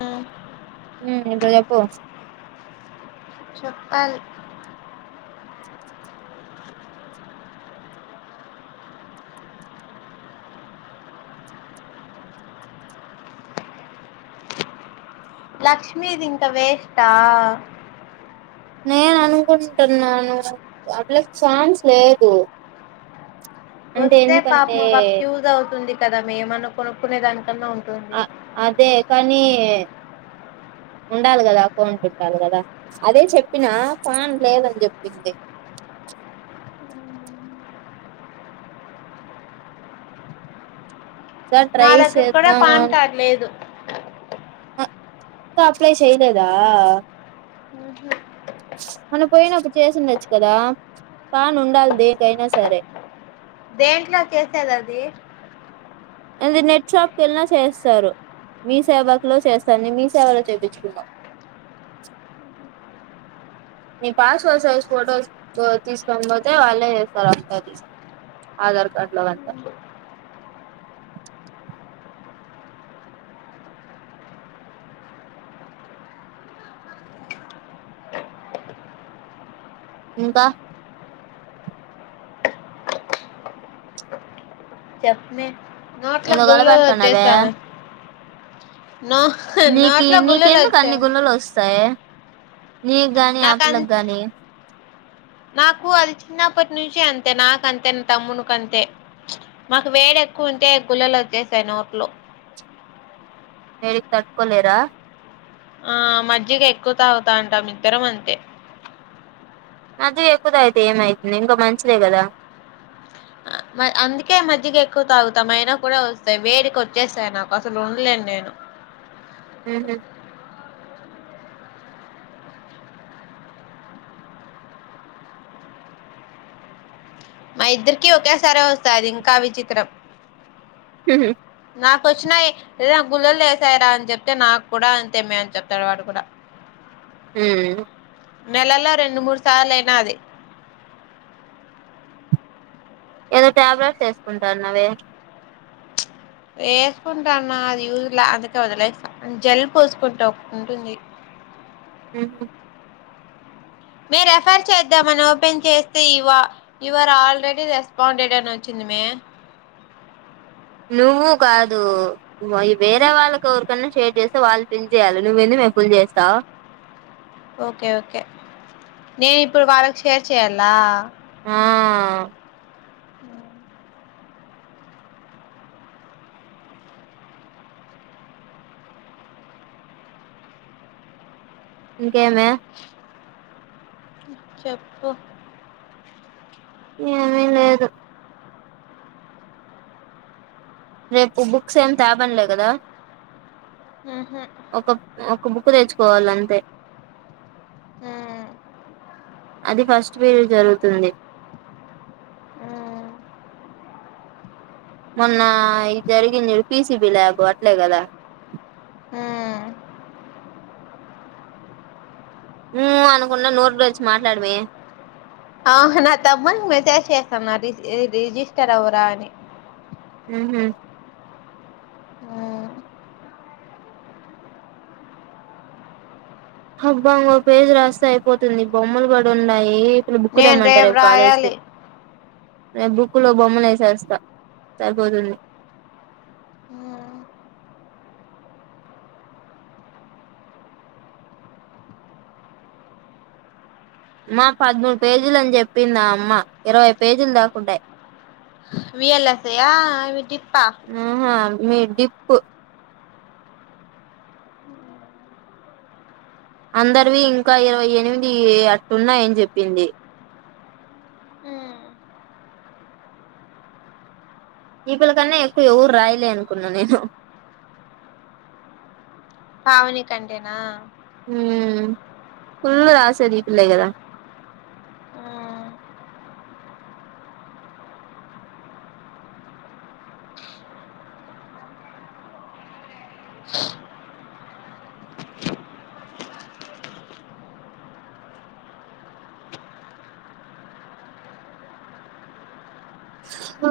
అ హ్మ్ ఇప్పుడు చెప్పు చెప్పల్ లక్ష్మిీది ఇంకా వేస్ట్ ఆ నేను అనుకుంటున్నాను ఆ పిల్లకి ఛాన్స్ లేదు అంటే వస్తే ఎందుకంటే పాపము ఆ పాపకు యూస్ అవుతుంది కదా మేమన్న కొనుక్కునే దాని అ అదే కానీ ఉండాలి కదా అకౌంట్ ఉండాలి కదా అదే చెప్పినా పాన్ లేదని చెప్పింది సార్ నా ట్రై దగ్గర కూడా చేద్దామా పాన్ కార్డ్ లేదు అ ఇంకా అప్లై చేయలేదా మొన్న పోయినప్పుడు చేసిండచ్చు కదా పాన్ ఉండాలి దేకైనా సరే దేంట్లో చేసేది అది అది నెట్ షాప్ కేలిన చేస్తారు మీ సేవకులో చేస్తాని మీ సేవలో చేపించుకున్నా మీ పాస్పోర్ట్ సైజ్ ఫొటోస్ తీసుకొని పోతే వాళ్ళే చేస్తారు అంత అది ఆధార్ కార్డ్ లో అంతా ఇంకా చెప్మే నోట్ల ఏదో గుళ్ళలు గలపెడుతున్నావే వచ్చేసాయ్ మే నీకి గుల్లులు నీకెందుకు అన్ని వచ్చాయి గుళ్ళలు వస్తాయి నిక్ గాని ఆ నాకం పిల్లకి గాని నాకు అది చిన్నప్పటి నుంచి అంతే నాకంతే నా తమ్మునికు అంతే మాకు వేడు ఎక్కువ ఉంటే గుళ్లలు వచ్చేసాయి నోట్లో వేడికి తట్టుకోలేరా ఆ మజ్జిగ ఎక్కువ తాగుతా అంటాం ఇద్దరం అంతే అది ఎక్కువ తాగుతే ఏమైతుంది ఇంకా మంచిదే కదా అందుకే మజ్జిగ ఎక్కువ తాగుతాం అయినా కూడా వస్తాయి వేడికి వచ్చేస్తాయి నాకు అసలు ఉండలేను నేను ఆ మా ఇద్దరికి ఒకేసారే వస్తాయ్ అది ఇంకా విచిత్రం హ నాకు వచ్చినాయి ఏద గుళ్ళలు లేసాయి రా అని చెప్తే నాకు కూడా అంతేమే అని చెప్తాడు వాడు కూడా హ్మ్ నెలలో రెండు మూడు సార్లు అయినా అది ఏదో టాబ్లెట్స్ వేసుకుంటా అన్నావే ఎస్కుంటాన్న అది యూస్ లా అందుకే వదిలేసా జల్ పుసుకుంటా ఒ ఉంటుంది హ్మ్ మే రెఫర్ చేద్దామని ఓపెన్ చేస్తే యువ యువర్ ఆల్రెడీ రెస్పాండెడ్ అని వచ్చింది మే నువ్వు కాదు వేరే వాళ్ళకిఎవరికన్నా చే చేస్తా వాళ్ళు పిల్ చేయాలి నువ్వేందు మే పిల్ చేస్తావ్ ఓకే ఓకే నేను ఇప్పుడు వాళ్ళకి షేర్ చెయాల ఆ ఉ ఇంకేమి చెప్పు ఏమి లేదు రేపు బుక్స్ ఏమి తే మన్లే కదా ఉహు ఒక ఒక బుక్ తెచ్చుకోవాలి అంతే ఊ అది ఫస్ట్ పీరియడ్ జరుగుతుంది ఉమ్ నా ఇ జరిగింది చూడు పీసిబి ల్యాబు అట్లే కదా ఉమ్ ఉమ్ అనుకుండా నోరు తెరిచి మాట్లాడుమే ఆహా నా తమ్మునికి మెసేజ్ చేసాం నా రి రిజిస్టర్ అవ్వురా అని ఉహూ ఉమ్ హబ్బా ఒక పేజ్ రాస్తే అయిపోతుంది బొమ్మలు కూడా ఉన్నాయి బుక్కు నేను దేమ్మంట రేపు కాలేజ్ కి రాయాలి రేపు బుక్కులో బొమ్మలు వేసేస్తా సరిపోతుంది ఉమ్ మా పదమూడు పేజీల అని చెప్పిందా ఆ అమ్మా ఇరవై పేజీలు దాకుంటాయి విఎల్ ఎస్ అయ్యా అవి డిప్పా ఆహా మీ డిప్పు అందరివి ఇంకా ఇరవై ఎనిమిది అట్టున్నాయని చెప్పింది ఈ పిల్ల కన్నా ఎక్కువ ఎవరు రాయలే అనుకున్నా నేను పావని కంటేనా ఉమ్ ఫుల్లు రాసేది ఈ పిల్లే గదా ఉమ్ ఆ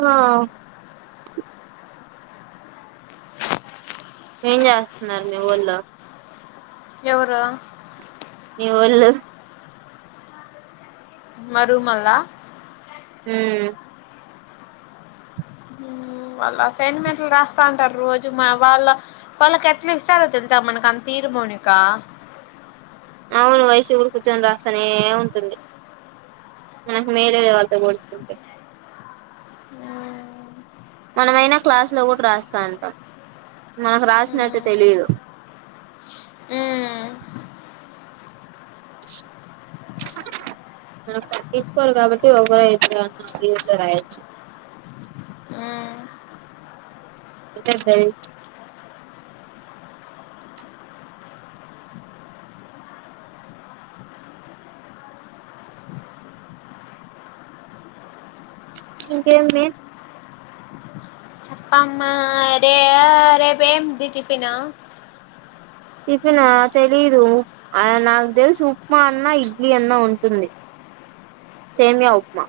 ఏం చేస్తున్నారు మీ వోళ్లు ఎవరు మీ వోళ్ళు మా రూమ్ వోళ్ళ ఉమ్ ఉమ్ వాళ్ళ అసైన్మెంట్లు రాస్తా ఉంటారు రోజు వాళ్ళ వాళ్ళకి ఎట్లా ఇస్తారో తెలుసా మనకి అంత తీర్ మోనికా అవును వైషు కూడా కూర్చొని రాస్తానే ఉంటుంది ఉహూ మేలేలే వాళ్లతో పోల్చుకుంటే మనమైనా క్లాస్ లో కూడా రాస్తాంటం మనకు రాసినట్టు తెలీదు ఉమ్ మనకు పట్టించుకోరు కాబట్టి ఒకరో ఇద్దరు అన్న రాయొచ్చు ఊ ఊ ఎక్కడది ఇంకేమి మే చెప్పమ్మా రే రేపిమిటి టిఫిను టిఫిన్ ఆ తెలీదు నాకు తెలిసి ఉప్మా అన్నా ఇడ్లీ అన్నా ఉంటుంది సేమియా ఉప్మా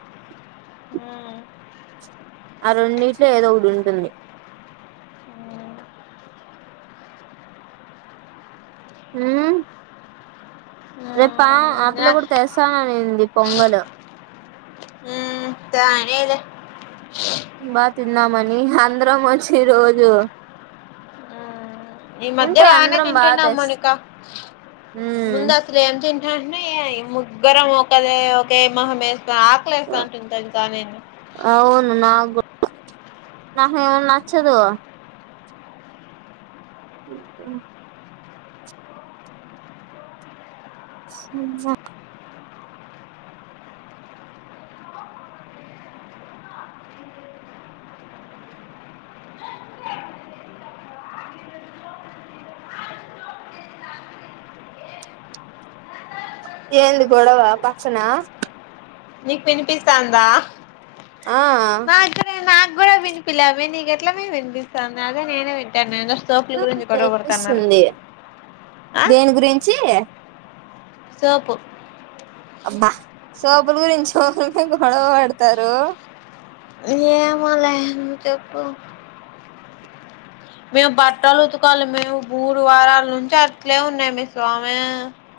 మ్మ్ ఆ రెండుటిలో ఏదో ఒకటి ఉంటుంది ఉమ్ ఆ రేపు పా ఆ పిల్ల కూడా తెస్తాననింది పొంగలు మ్మ్ తనేలే బా తిందామని అందరం వచ్చి రోజు మ్మ్ ఈ మధ్య ఉంటే బాగానే అందరం బా తింటున్నాం తెస్ మౌనిక మ్మ్ ముందు అసలు ఏం తి ర్మ ముగ్గురం ఒకదే ఒకే మొహం వేసుకొని ఆకలేస్తంటుంది తెలుసా నే అవును నాకు నాకేమో నచ్చదు సుమ్మ ఏంది గొడవ పక్కనా నీకు పినిపిస్తాందా ఆ నాకూడా వినిపిలా మే నీకు ఎట్లమే వినిపిస్తాన్నది అదే నేను వింటానాను ఏటో ఒక్కట వినిపిస్తుంది ఆ సోపు అబ్బా సోపుల గురించి ఒకరి గొడవ పడతారు ఏమోలే నువ్వు చెప్పు మే బట్టలు ఉతకాలి మే బూరు వారాలా నుంచి అట్లే ఉన్నాయి మే స్వామే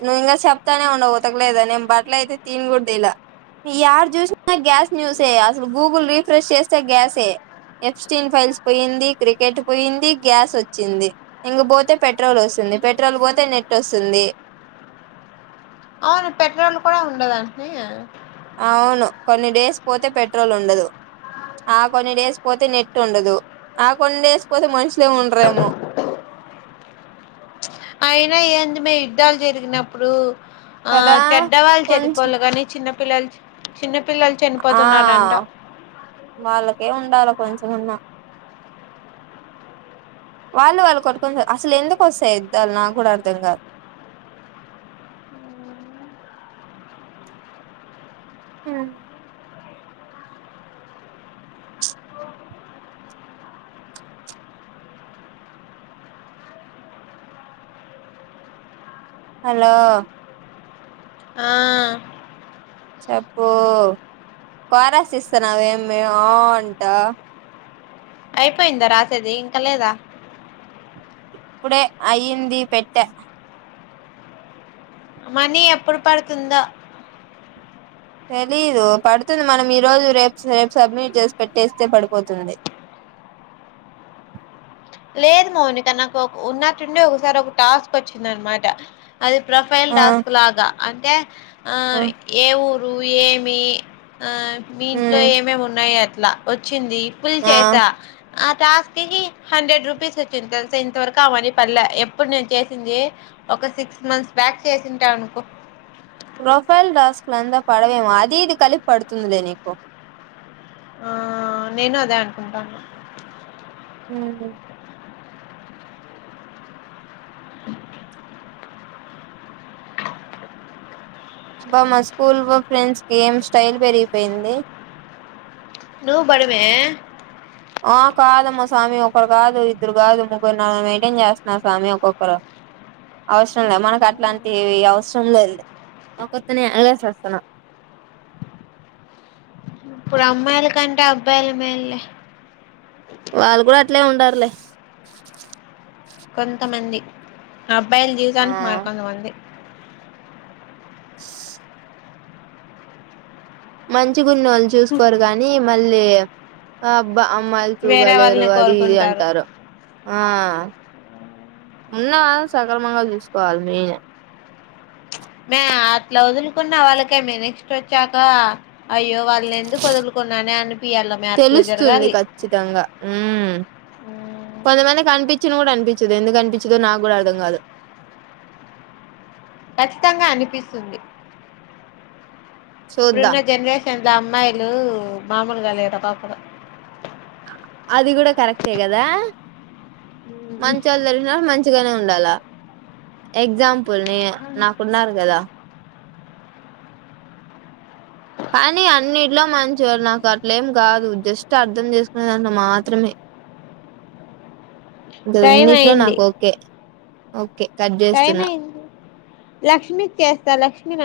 నువ్వు ఇంగా చెప్తానే ఉండవు ఉతకలేదు అని నేను బట్టల అయితే తిన్ గూడా తిలే యాడ చూసినా గ్యాస్ న్యూసే అసలు గూగుల్ రీఫ్రెష్ చేస్తే గ్యాసే ఎఫ్స్టీల్ ఫైల్స్ పోయింది క్రికెట్ పోయింది గ్యాస్ వచ్చింది ఇంగ పోతే పెట్రోల్ వస్తుంది ది పెట్రోల్ పోతే నెట్ వస్తుంది అవును పెట్రోల్ కూడా ఉండదంట నే అవును కొన్ని డేస్ పోతే పెట్రోల్ ఉండదు ఆ కొన్ని డేస్ పోతే నెట్ ఉండదు ఆ కొన్ని డేస్ పోతే మనుషులే ఉండరేమో అయినా ఏంది మే యుద్ధాలు జరిగినప్పుడు ఆ కదా చెడ్డవాళ్ళు కొంచెం చనిపోళ్ళ కాని చిన్నపిల్లలు చిన్న పిల్లలు ఆ చనిపోతున్నారంట వాళ్ళకే ఉండాల కొంచెమన్నా వాళ్ళు వాళ్ళు కొట్టుకుని అసలు ఎందుకు వస్తాయి యుద్ధాలు నాక్కూడా అర్థం కాదు అ హలో ఆ చెప్పు కోరస్ ఇస్తున్నావు ఏం మే ఆ అంటా అయిపోయిందా రాసేది ఇంక లేదా ఇప్పుడే అయ్యింది పెట్టా మనీ ఎప్పుడు పడుతుందో తెలీదు పడుతుంది మనం ఈ రోజు రేపు రేపు సబ్మిట్ చేసి పెట్టేస్తే పడిపోతుంది లేదు మౌనిక నాకు ఉన్నట్టుండి ఒకసారి ఒక టాస్క్ వచ్చింది అన్మాట అది ప్రొఫైల్ ఆ టాస్క్ లాగా అంటే ఆ ఏ ఊరు ఏమి ఆ మీ ఇంట్లో ఉమ్ ఏమేమి ఉన్నాయి అట్లా వచ్చింది ఫుల్ ఆ చేసా ఆ టాస్క్ కి హండ్రెడ్ రూపీస్ వచ్చింది తెలుసా ఇంత వరకు అ మనీ పడలే ఎప్పుడు నేను చేసింది ఒక సిక్స్ మంత్స్ బ్యా క్ చేసింటా అనుకో ప్రోఫైల్ టాస్క్ లంతా పడవేమో అది ఇది కలిపి పడుతుందిలే నీకు ఆ నేను అదే అనుకుంటాన్న మ్మ్ హ్ బా మా స్కూల్ ఫ్రెండ్స్ కి ఏం స్టైల్ పెరిగిపోయింది నువ్వు బడుమే ఆ కాదమ్మ స్వామి ఒకరు కాదు ఇద్దరు కాదు ముగ్గురు నలగర్ని మెయింటైన్ చేస్తున్నారు స్వామి ఒక్కొక్కరు అవసరం లేదు మనకు అట్లాంటి వి అవసరం లేదులే ఒక్కర్తోనే ఎగలేక చస్తున్నా ఇప్పుడు అమ్మాయిల కంటే అబ్బాయిలే మేల్లే వాళ్ళు కూడా అట్లే ఉండార్లే కొంతమంది అబ్బాయిల ఆ జీవితానికి మరికొంత మంది [unintelligible] మంచిగున్నోళ్ళు చూసుకోరు కానీ మళ్ళీ ఆ బా అమ్మాయిలు వేరే ట్రూగలేరు వాళ్ళని అది ఇది కోరుకుంటారు అంటారు ఆ ఉన్నవాళ్లు ను సక్రమంగా చూసుకోవాలి మెయిన్ మే అట్లా వదులుకున్న వాళ్ళకే మే నెక్స్ట్ వచ్చాక అయ్యో వాళ్ళని ఎందుకు కుదులుకున్నానే అనిపియ్యాల మే అట్ల తెలుస్తుంది జరగాలి ఖచ్చితంగా ఉమ్ కొంతమందికి అనిపి పించదు కూడా అనిపించదు ఎందుకు అనిపించదో నాకు కూడా అర్థం కాదు ఖచ్చితంగా అనిపిస్తుంది ఇప్పుడున్న చూద్దాం జెనరేషన్ ల అమ్మాయిలు మామూలుగా లేరు ఒక్కొక్కరు అది మంచోల్లు దొరికినపుడు మంచిగానే ఉండాలా ఎగ్జాంపుల్ నేనే నాకున్నారు కదా కానీ అన్నిట్లో మంచివారు నాకు అట్లేం కాదు జస్ట్ అర్ధం చేసుకునే దాంట్లో మాత్రమే టైం ఇకఅన్నిట్లో అయింది నాకు ఓకే ఓకే కట్ టైం చేస్తున్నా అయింది లక్ష్మీకి చేస్తా లక్ష్మీ నం